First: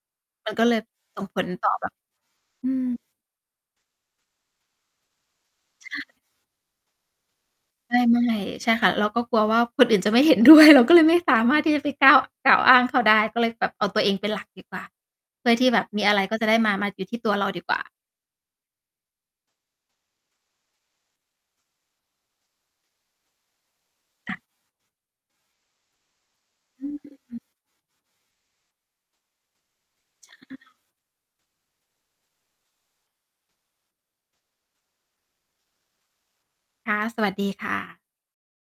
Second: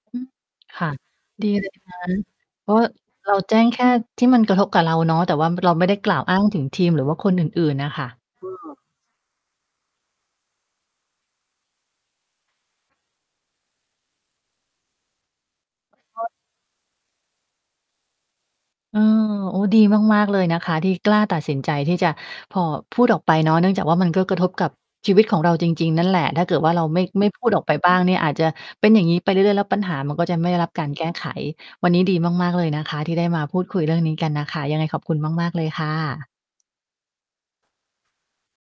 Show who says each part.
Speaker 1: อืม
Speaker 2: มันก็เล
Speaker 1: ค
Speaker 2: ย
Speaker 1: ่ะ
Speaker 2: ส่งผ
Speaker 1: ด
Speaker 2: ล
Speaker 1: ี
Speaker 2: ต
Speaker 1: เล
Speaker 2: ่อ
Speaker 1: ย
Speaker 2: แบ
Speaker 1: น
Speaker 2: บ
Speaker 1: ะ เพ
Speaker 2: อื
Speaker 1: ราะ
Speaker 2: ม
Speaker 1: เราแจ้งแค่ที่มันกระทบกับเราเนาะ แต่ว่าเราไม่
Speaker 2: ใ
Speaker 1: ได้
Speaker 2: ช่
Speaker 1: กล่าวอ้างถึงทีม หรือว่าคนอื่น ๆ น่ะ
Speaker 2: ได
Speaker 1: ค
Speaker 2: ้
Speaker 1: ่ะ
Speaker 2: เมื่อไหร่
Speaker 1: อื
Speaker 2: ใช่
Speaker 1: อ
Speaker 2: ค่ะ เราก็กลัวว่าคนอื่นจะไม่ เห็นด้วย เราก็เลยไม่สามารถที่จะไปก้าว กล่าวอ้างเขาได้ ก็เลยแบบเอาตัวเองเป็นหลักดีกว่า เพื่อที่แบบ
Speaker 1: เห
Speaker 2: ม
Speaker 1: ็น
Speaker 2: ีอะไร
Speaker 1: ด้วย
Speaker 2: ก็จะได้มา มาอยู่ที่ตัวเราดีกว่า
Speaker 1: อือ โอ้ ดีมาก ๆ เลยนะคะ ที่กล้าตัดสินใจที่จะผ่อ พูดออกไปเนาะ เนื่องจากว่ามันก็
Speaker 2: ค
Speaker 1: ก
Speaker 2: ่
Speaker 1: ระ
Speaker 2: ะ
Speaker 1: ทบกับชีวิตของเราจริง ๆ นั่นแหละ ถ้าเกิดว่าเ
Speaker 2: อ
Speaker 1: รา
Speaker 2: ืม
Speaker 1: ไม่
Speaker 2: อือ
Speaker 1: ไม่
Speaker 2: อือ
Speaker 1: พูดออกไปบ้างเนี่ย อาจจะเป็นอย่างงี้ไปเรื่อย ๆ แล้วปัญหามันก็จะไม
Speaker 2: ใ
Speaker 1: ่ได้ร
Speaker 2: ช
Speaker 1: ั
Speaker 2: ่
Speaker 1: บการแก้ไข วันนี้ดีมาก ๆ เลยนะคะ ที่ได้มาพูดคุยเรื่องนี้กันน่ะค่ะ ยังไงขอบคุณมาก ๆ เลยค่ะ
Speaker 2: ค่ะ สวัสดีค่ะ